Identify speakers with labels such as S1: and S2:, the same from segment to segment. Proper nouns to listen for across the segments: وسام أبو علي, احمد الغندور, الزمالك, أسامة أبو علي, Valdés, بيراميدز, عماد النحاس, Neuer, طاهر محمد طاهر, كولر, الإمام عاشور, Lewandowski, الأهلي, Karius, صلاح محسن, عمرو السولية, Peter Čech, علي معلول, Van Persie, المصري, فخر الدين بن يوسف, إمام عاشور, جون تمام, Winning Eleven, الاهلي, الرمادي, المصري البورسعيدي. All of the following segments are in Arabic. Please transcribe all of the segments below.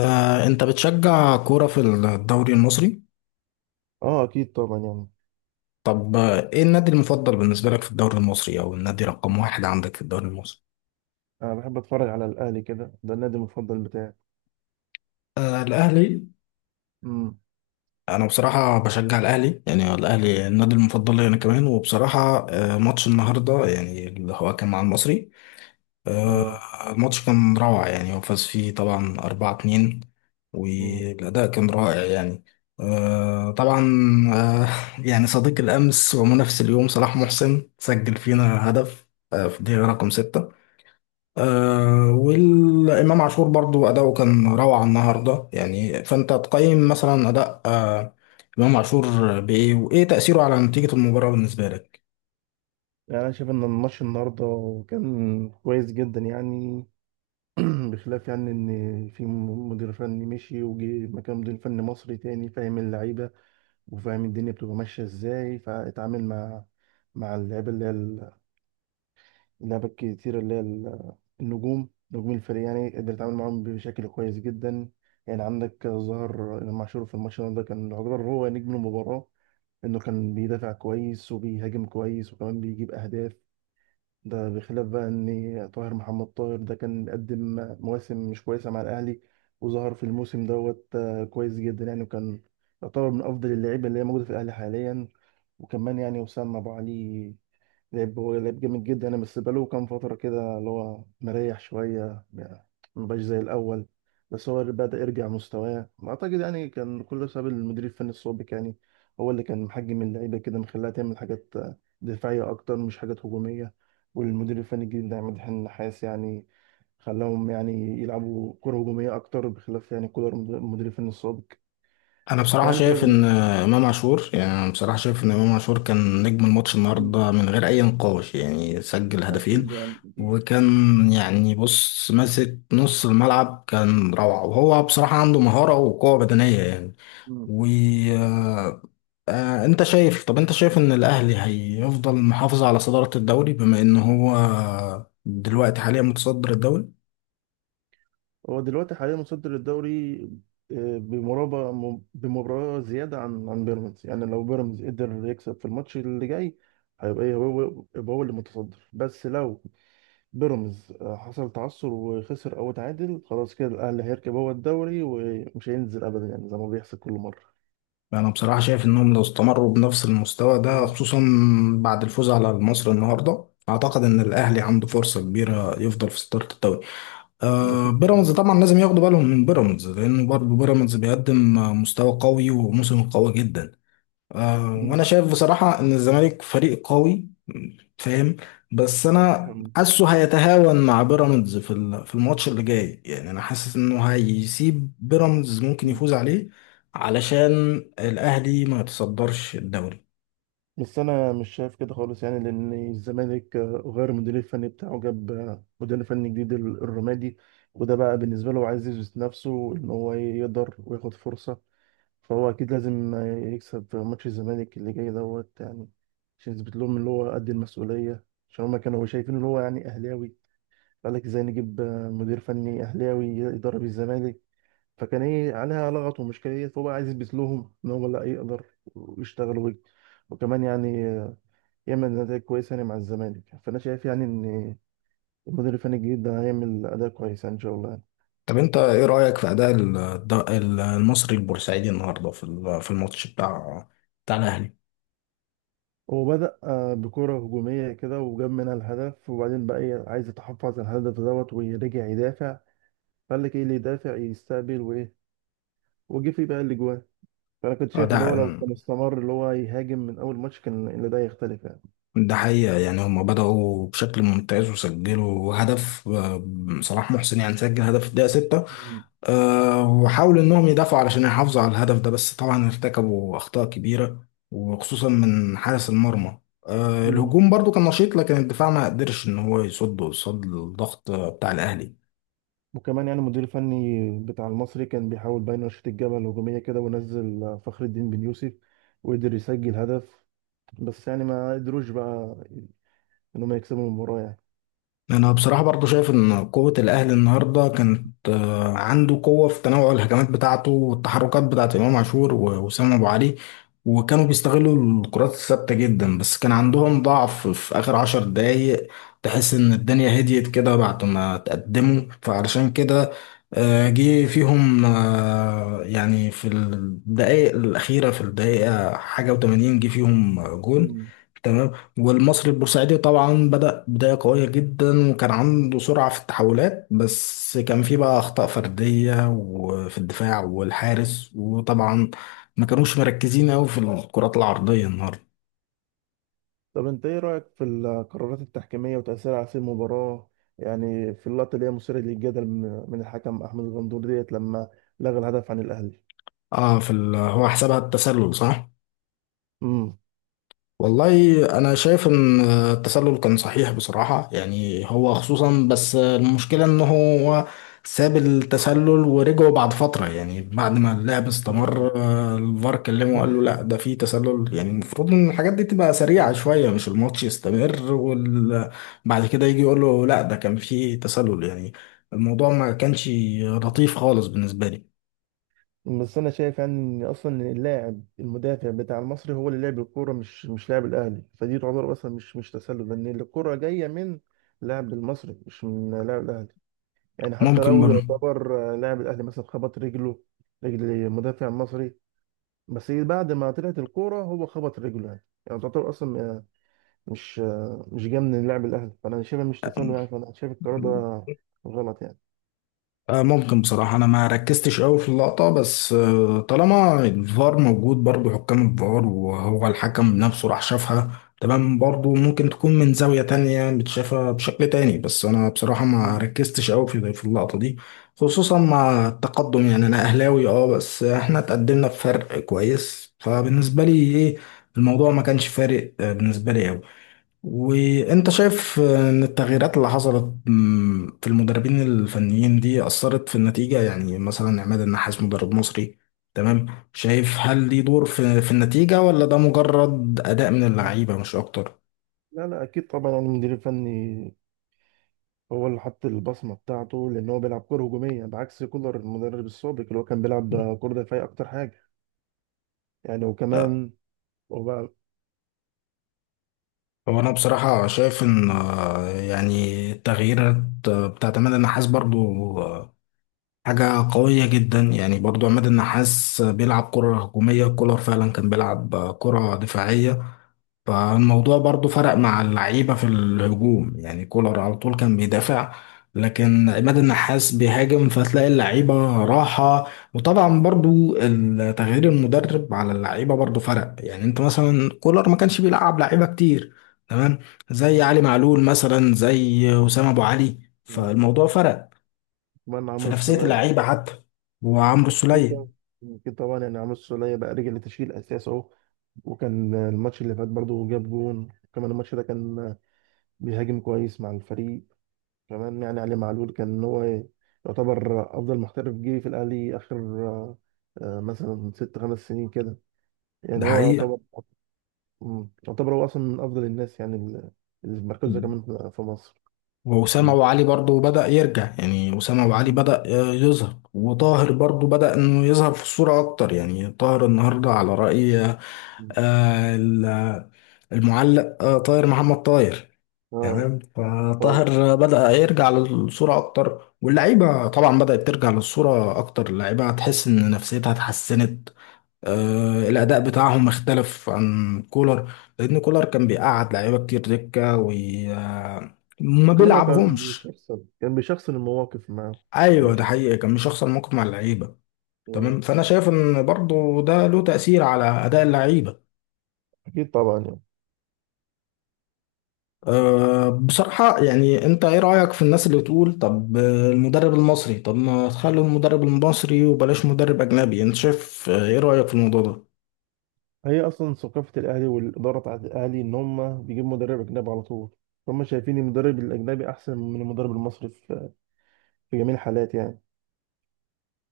S1: انت بتشجع كورة في الدوري المصري؟
S2: اه اكيد طبعا يعني،
S1: طب، ايه النادي المفضل بالنسبة لك في الدوري المصري او النادي رقم واحد عندك في الدوري المصري؟
S2: انا بحب اتفرج على الاهلي كده، ده النادي المفضل بتاعي.
S1: آه، الاهلي.
S2: امم.
S1: انا بصراحة بشجع الاهلي، يعني الاهلي النادي المفضل لي انا كمان. وبصراحة ماتش النهاردة يعني اللي هو كان مع المصري.
S2: اه.
S1: الماتش كان روعة، يعني هو فاز فيه طبعا 4-2.
S2: امم.
S1: والأداء كان رائع يعني. طبعا. آه، يعني صديق الأمس ومنافس اليوم صلاح محسن سجل فينا هدف. في الدقيقة رقم 6. والإمام عاشور برضو أداؤه كان روعة النهاردة، يعني فأنت تقيم مثلا أداء إمام عاشور بإيه؟ وإيه تأثيره على نتيجة المباراة بالنسبة لك؟
S2: يعني انا شايف ان الماتش النهارده كان كويس جدا يعني. بخلاف يعني ان في مدير فني مشي وجه مكان مدير فني مصري تاني فاهم اللعيبه وفاهم الدنيا بتبقى ماشيه ازاي، فاتعامل مع اللعيبه اللي هي لعبة كتير، اللي هي النجوم نجوم الفريق. يعني قدر يتعامل معاهم بشكل كويس جدا. يعني عندك ظهر إمام عاشور في الماتش ده كان يعتبر هو نجم المباراة، إنه كان بيدافع كويس وبيهاجم كويس وكمان بيجيب أهداف. ده بخلاف بقى إن طاهر محمد طاهر ده كان بيقدم مواسم مش كويسة مع الأهلي، وظهر في الموسم دوت كويس جدا يعني، وكان يعتبر من أفضل اللعيبة اللي هي موجودة في الأهلي حاليا. وكمان يعني وسام أبو علي لعب، هو لعب جامد جدا. انا بس بقاله كام فتره كده اللي هو مريح شويه يعني، ما بقاش زي الاول. بس هو بدأ يرجع مستواه، اعتقد يعني كان كله بسبب المدير الفني السابق يعني، هو اللي كان محجم اللعيبه كده، مخليها تعمل حاجات دفاعيه اكتر مش حاجات هجوميه. والمدير الفني الجديد ده عماد النحاس، يعني خلاهم يعني يلعبوا كره هجوميه اكتر، بخلاف يعني كولر المدير الفني السابق.
S1: انا بصراحه
S2: فيعني شايف
S1: شايف ان
S2: ان
S1: امام عاشور يعني أنا بصراحه شايف ان امام عاشور كان نجم الماتش النهارده من غير اي نقاش، يعني سجل هدفين.
S2: أكيد يعني، أكيد.
S1: وكان، يعني بص، ماسك نص الملعب، كان روعه. وهو بصراحه عنده مهاره وقوه بدنيه يعني. وانت شايف طب انت شايف ان الاهلي هيفضل محافظ على صداره الدوري، بما ان هو دلوقتي حاليا متصدر الدوري؟
S2: هو دلوقتي حاليا متصدر الدوري، بمرابع بمباراة زيادة عن بيراميدز. يعني لو بيراميدز قدر يكسب في الماتش اللي جاي، هيبقى ايه، هو يبقى هو اللي متصدر. بس لو بيراميدز حصل تعثر وخسر او اتعادل، خلاص كده الاهلي هيركب هو الدوري ومش هينزل ابدا، يعني زي ما بيحصل كل مرة.
S1: انا بصراحه شايف انهم لو استمروا بنفس المستوى ده،
S2: مم.
S1: خصوصا بعد الفوز على مصر النهارده، اعتقد ان الاهلي عنده فرصه كبيره يفضل في صداره الدوري.
S2: أكيد آه.
S1: بيراميدز طبعا لازم ياخدوا بالهم من بيراميدز، لانه برضه بيراميدز بيقدم مستوى قوي وموسم قوي جدا.
S2: مم.
S1: وانا شايف بصراحة ان الزمالك فريق قوي. فاهم. بس انا حاسه هيتهاون مع بيراميدز في الماتش اللي جاي، يعني انا حاسس انه هيسيب بيراميدز ممكن
S2: مم.
S1: يفوز عليه علشان الاهلي ما يتصدرش الدوري.
S2: بس انا مش شايف كده خالص يعني، لان الزمالك غير المدير الفني بتاعه، جاب مدير فني جديد، الرمادي. وده بقى بالنسبه له عايز يثبت نفسه ان هو يقدر وياخد فرصه، فهو اكيد لازم يكسب في ماتش الزمالك اللي جاي دوت يعني، عشان يثبت لهم ان هو قد المسؤوليه. عشان هما كانوا شايفين ان هو يعني اهلاوي، قال لك ازاي نجيب مدير فني اهلاوي يدرب الزمالك، فكان ايه عليها لغط ومشكلة. فهو بقى عايز يثبت لهم ان هو لا يقدر ويشتغل وكمان يعني يعمل أداء كويس يعني مع الزمالك. فأنا شايف يعني إن المدير الفني الجديد ده هيعمل أداء كويس يعني إن شاء الله يعني.
S1: طب انت ايه رأيك في اداء المصري البورسعيدي النهارده في الماتش بتاع الاهلي؟
S2: هو بدأ بكرة هجومية كده وجاب منها الهدف، وبعدين بقى إيه، عايز يتحفظ على الهدف دوت ويرجع يدافع. فقال لك إيه اللي يدافع يستقبل وإيه، وجه فيه بقى الأجوان. فأنا كنت شايف اللي هو لو
S1: اداء
S2: كان استمر اللي هو يهاجم من أول ماتش، كان اللي ده يختلف يعني.
S1: ده حقيقة، يعني هما بدأوا بشكل ممتاز وسجلوا هدف. صلاح محسن يعني سجل هدف في الدقيقة 6.
S2: مم.
S1: وحاولوا إنهم يدافعوا علشان يحافظوا على الهدف ده، بس طبعا ارتكبوا أخطاء كبيرة، وخصوصا من حارس المرمى.
S2: مم.
S1: الهجوم برضو كان نشيط، لكن الدفاع ما قدرش إن هو يصد قصاد الضغط بتاع الأهلي.
S2: وكمان يعني المدير الفني بتاع المصري كان بيحاول بقى ينشط الجبهة الهجومية كده، ونزل فخر الدين بن يوسف وقدر يسجل هدف، بس يعني ما قدروش بقى انهم يكسبوا المباراة يعني.
S1: انا بصراحه برضو شايف ان قوه الاهلي النهارده كانت عنده قوه في تنوع الهجمات بتاعته والتحركات بتاعت امام عاشور ووسام ابو علي. وكانوا بيستغلوا الكرات الثابته جدا، بس كان عندهم ضعف في اخر 10 دقايق. تحس ان الدنيا هديت كده بعد ما تقدموا، فعلشان كده جه فيهم. يعني في الدقائق الاخيره، في الدقيقه حاجه و80 جه فيهم جون.
S2: مم.
S1: تمام. والمصري البورسعيدي طبعا بدأ بداية قوية جدا، وكان عنده سرعة في التحولات، بس كان فيه بقى أخطاء فردية، وفي الدفاع والحارس، وطبعا ما كانوش مركزين أوي في الكرات العرضية النهاردة.
S2: طب انت ايه رأيك في القرارات التحكيمية وتأثيرها على سير المباراة؟ يعني في اللقطة اللي هي مثيرة للجدل، من الحكم احمد الغندور ديت لما لغى الهدف عن الاهلي.
S1: اه، هو حسبها التسلل، صح؟
S2: امم.
S1: والله انا شايف ان التسلل كان صحيح بصراحة، يعني هو خصوصا، بس المشكلة ان هو ساب التسلل ورجعوا بعد فترة، يعني بعد ما اللعب استمر
S2: مم.
S1: الفار كلمه وقال له لا ده في تسلل. يعني المفروض ان الحاجات دي تبقى سريعة
S2: مم.
S1: شوية، مش الماتش يستمر وبعد كده يجي يقول له لا ده كان في تسلل يعني. الموضوع ما كانش لطيف خالص بالنسبة لي.
S2: بس انا شايف يعني ان اصلا اللاعب المدافع بتاع المصري هو اللي لعب الكوره، مش لاعب الاهلي، فدي تعتبر اصلا مش تسلل، لان الكوره جايه من لاعب المصري مش من لاعب الاهلي. يعني حتى
S1: ممكن
S2: لو
S1: برضه.
S2: يعتبر لاعب الاهلي مثلا خبط رجله رجل مدافع مصري، بس بعد ما طلعت الكوره هو خبط رجله. يعني تعتبر اصلا مش مش جاي من لاعب الاهلي، فانا شايفها مش تسلل يعني، فانا شايف القرار ده غلط يعني.
S1: ممكن بصراحة، أنا ما ركزتش أوي في اللقطة، بس طالما الفار موجود، برضه حكام الفار وهو الحكم نفسه راح شافها. تمام، برضه ممكن تكون من زاوية تانية متشافة بشكل تاني، بس أنا بصراحة ما
S2: مم.
S1: ركزتش أوي في اللقطة دي، خصوصا مع التقدم، يعني أنا أهلاوي أه، بس إحنا اتقدمنا بفرق كويس، فبالنسبة لي، إيه، الموضوع ما كانش فارق بالنسبة لي أوي. وانت شايف ان التغييرات اللي حصلت في المدربين الفنيين دي اثرت في النتيجه، يعني مثلا عماد النحاس مدرب مصري. تمام. شايف، هل ليه دور في النتيجه، ولا ده مجرد اداء من
S2: مم.
S1: اللعيبه مش اكتر؟
S2: لا لا، اكيد طبعا يعني المدير الفني هو اللي حط البصمه بتاعته، لان هو بيلعب كره هجوميه بعكس كولر المدرب السابق اللي هو كان بيلعب كره دفاعيه اكتر حاجه يعني. وكمان هو بقى.
S1: هو انا بصراحه شايف ان يعني التغييرات بتاعت عماد النحاس برضو آه، حاجه قويه جدا. يعني برضو عماد النحاس بيلعب كره هجوميه، كولر فعلا كان بيلعب كره دفاعيه. فالموضوع برضو فرق مع اللعيبة في الهجوم، يعني كولر على طول كان بيدافع، لكن عماد
S2: آه.
S1: النحاس بيهاجم فتلاقي اللعيبة راحة. وطبعا برضو تغيير المدرب على اللعيبة برضو فرق، يعني انت مثلا كولر ما كانش بيلعب لعيبة كتير. تمام. زي
S2: مم.
S1: علي معلول مثلا، زي أسامة أبو علي.
S2: مم.
S1: فالموضوع فرق
S2: كمان
S1: في
S2: عمرو
S1: نفسية
S2: السولية.
S1: اللعيبة حتى. وعمرو
S2: أكيد
S1: السولية.
S2: طبعا. أكيد طبعا يعني عمرو السولية بقى رجع لتشكيل أساس أهو، وكان الماتش اللي فات برضه جاب جون، كمان الماتش ده كان بيهاجم كويس مع الفريق. كمان يعني علي معلول كان هو يعتبر أفضل محترف جه في الأهلي آخر مثلا ست خمس سنين كده يعني،
S1: ده
S2: هو
S1: حقيقة.
S2: يعتبر. مم. يعتبر هو أصلا من أفضل الناس يعني اللي في مركزه كمان في مصر.
S1: وأسامة
S2: مم.
S1: أبو علي برضه بدأ يرجع، يعني أسامة أبو علي
S2: مم.
S1: بدأ يظهر. وطاهر برضه بدأ إنه يظهر في الصورة أكتر، يعني طاهر النهاردة على رأي آه، ال- المعلق، طاهر محمد طاهر.
S2: اه.
S1: تمام،
S2: طيب.
S1: فطاهر بدأ يرجع للصورة أكتر، واللعيبة طبعا بدأت ترجع للصورة أكتر، اللعيبة هتحس إن نفسيتها اتحسنت. الأداء بتاعهم اختلف عن كولر، لأن كولر كان بيقعد لعيبة كتير دكة وما
S2: كمان هو كان
S1: بيلعبهمش.
S2: بيشخصن المواقف معاه. كان
S1: ايوه، ده حقيقي، كان مش هيحصل موقف مع اللعيبه.
S2: بيشخصن.
S1: تمام، فانا شايف ان برضو ده له تاثير على اداء اللعيبه.
S2: اكيد طبعا يعني،
S1: أه، بصراحه، يعني انت ايه رايك في الناس اللي تقول طب، المدرب المصري، طب ما تخلوا المدرب المصري وبلاش مدرب اجنبي؟ انت شايف، ايه رايك في الموضوع ده؟
S2: هي اصلا ثقافه الاهلي والاداره بتاعت الاهلي ان هم بيجيبوا مدرب اجنبي على طول، هم شايفين المدرب الاجنبي احسن من المدرب المصري في جميع الحالات يعني.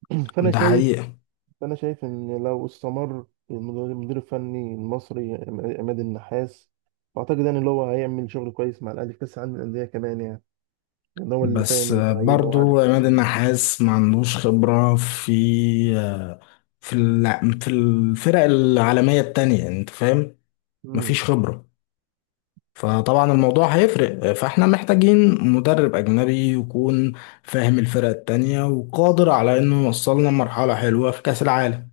S2: فانا
S1: ده
S2: شايف
S1: حقيقه.
S2: فانا شايف ان لو استمر المدير الفني المصري عماد النحاس، واعتقد يعني اللي هو هيعمل شغل كويس مع الاهلي في كاس العالم للانديه كمان يعني، لان هو اللي فاهم
S1: بس
S2: اللعيبه
S1: برضو
S2: وعارف
S1: عماد النحاس ما عندوش خبره في آه، في الفرق العالميه التانية، انت فاهم؟ مفيش خبره. فطبعا الموضوع
S2: مم.
S1: هيفرق، فاحنا محتاجين مدرب أجنبي يكون فاهم الفرق التانية وقادر على إنه يوصلنا لمرحلة حلوة في كأس العالم.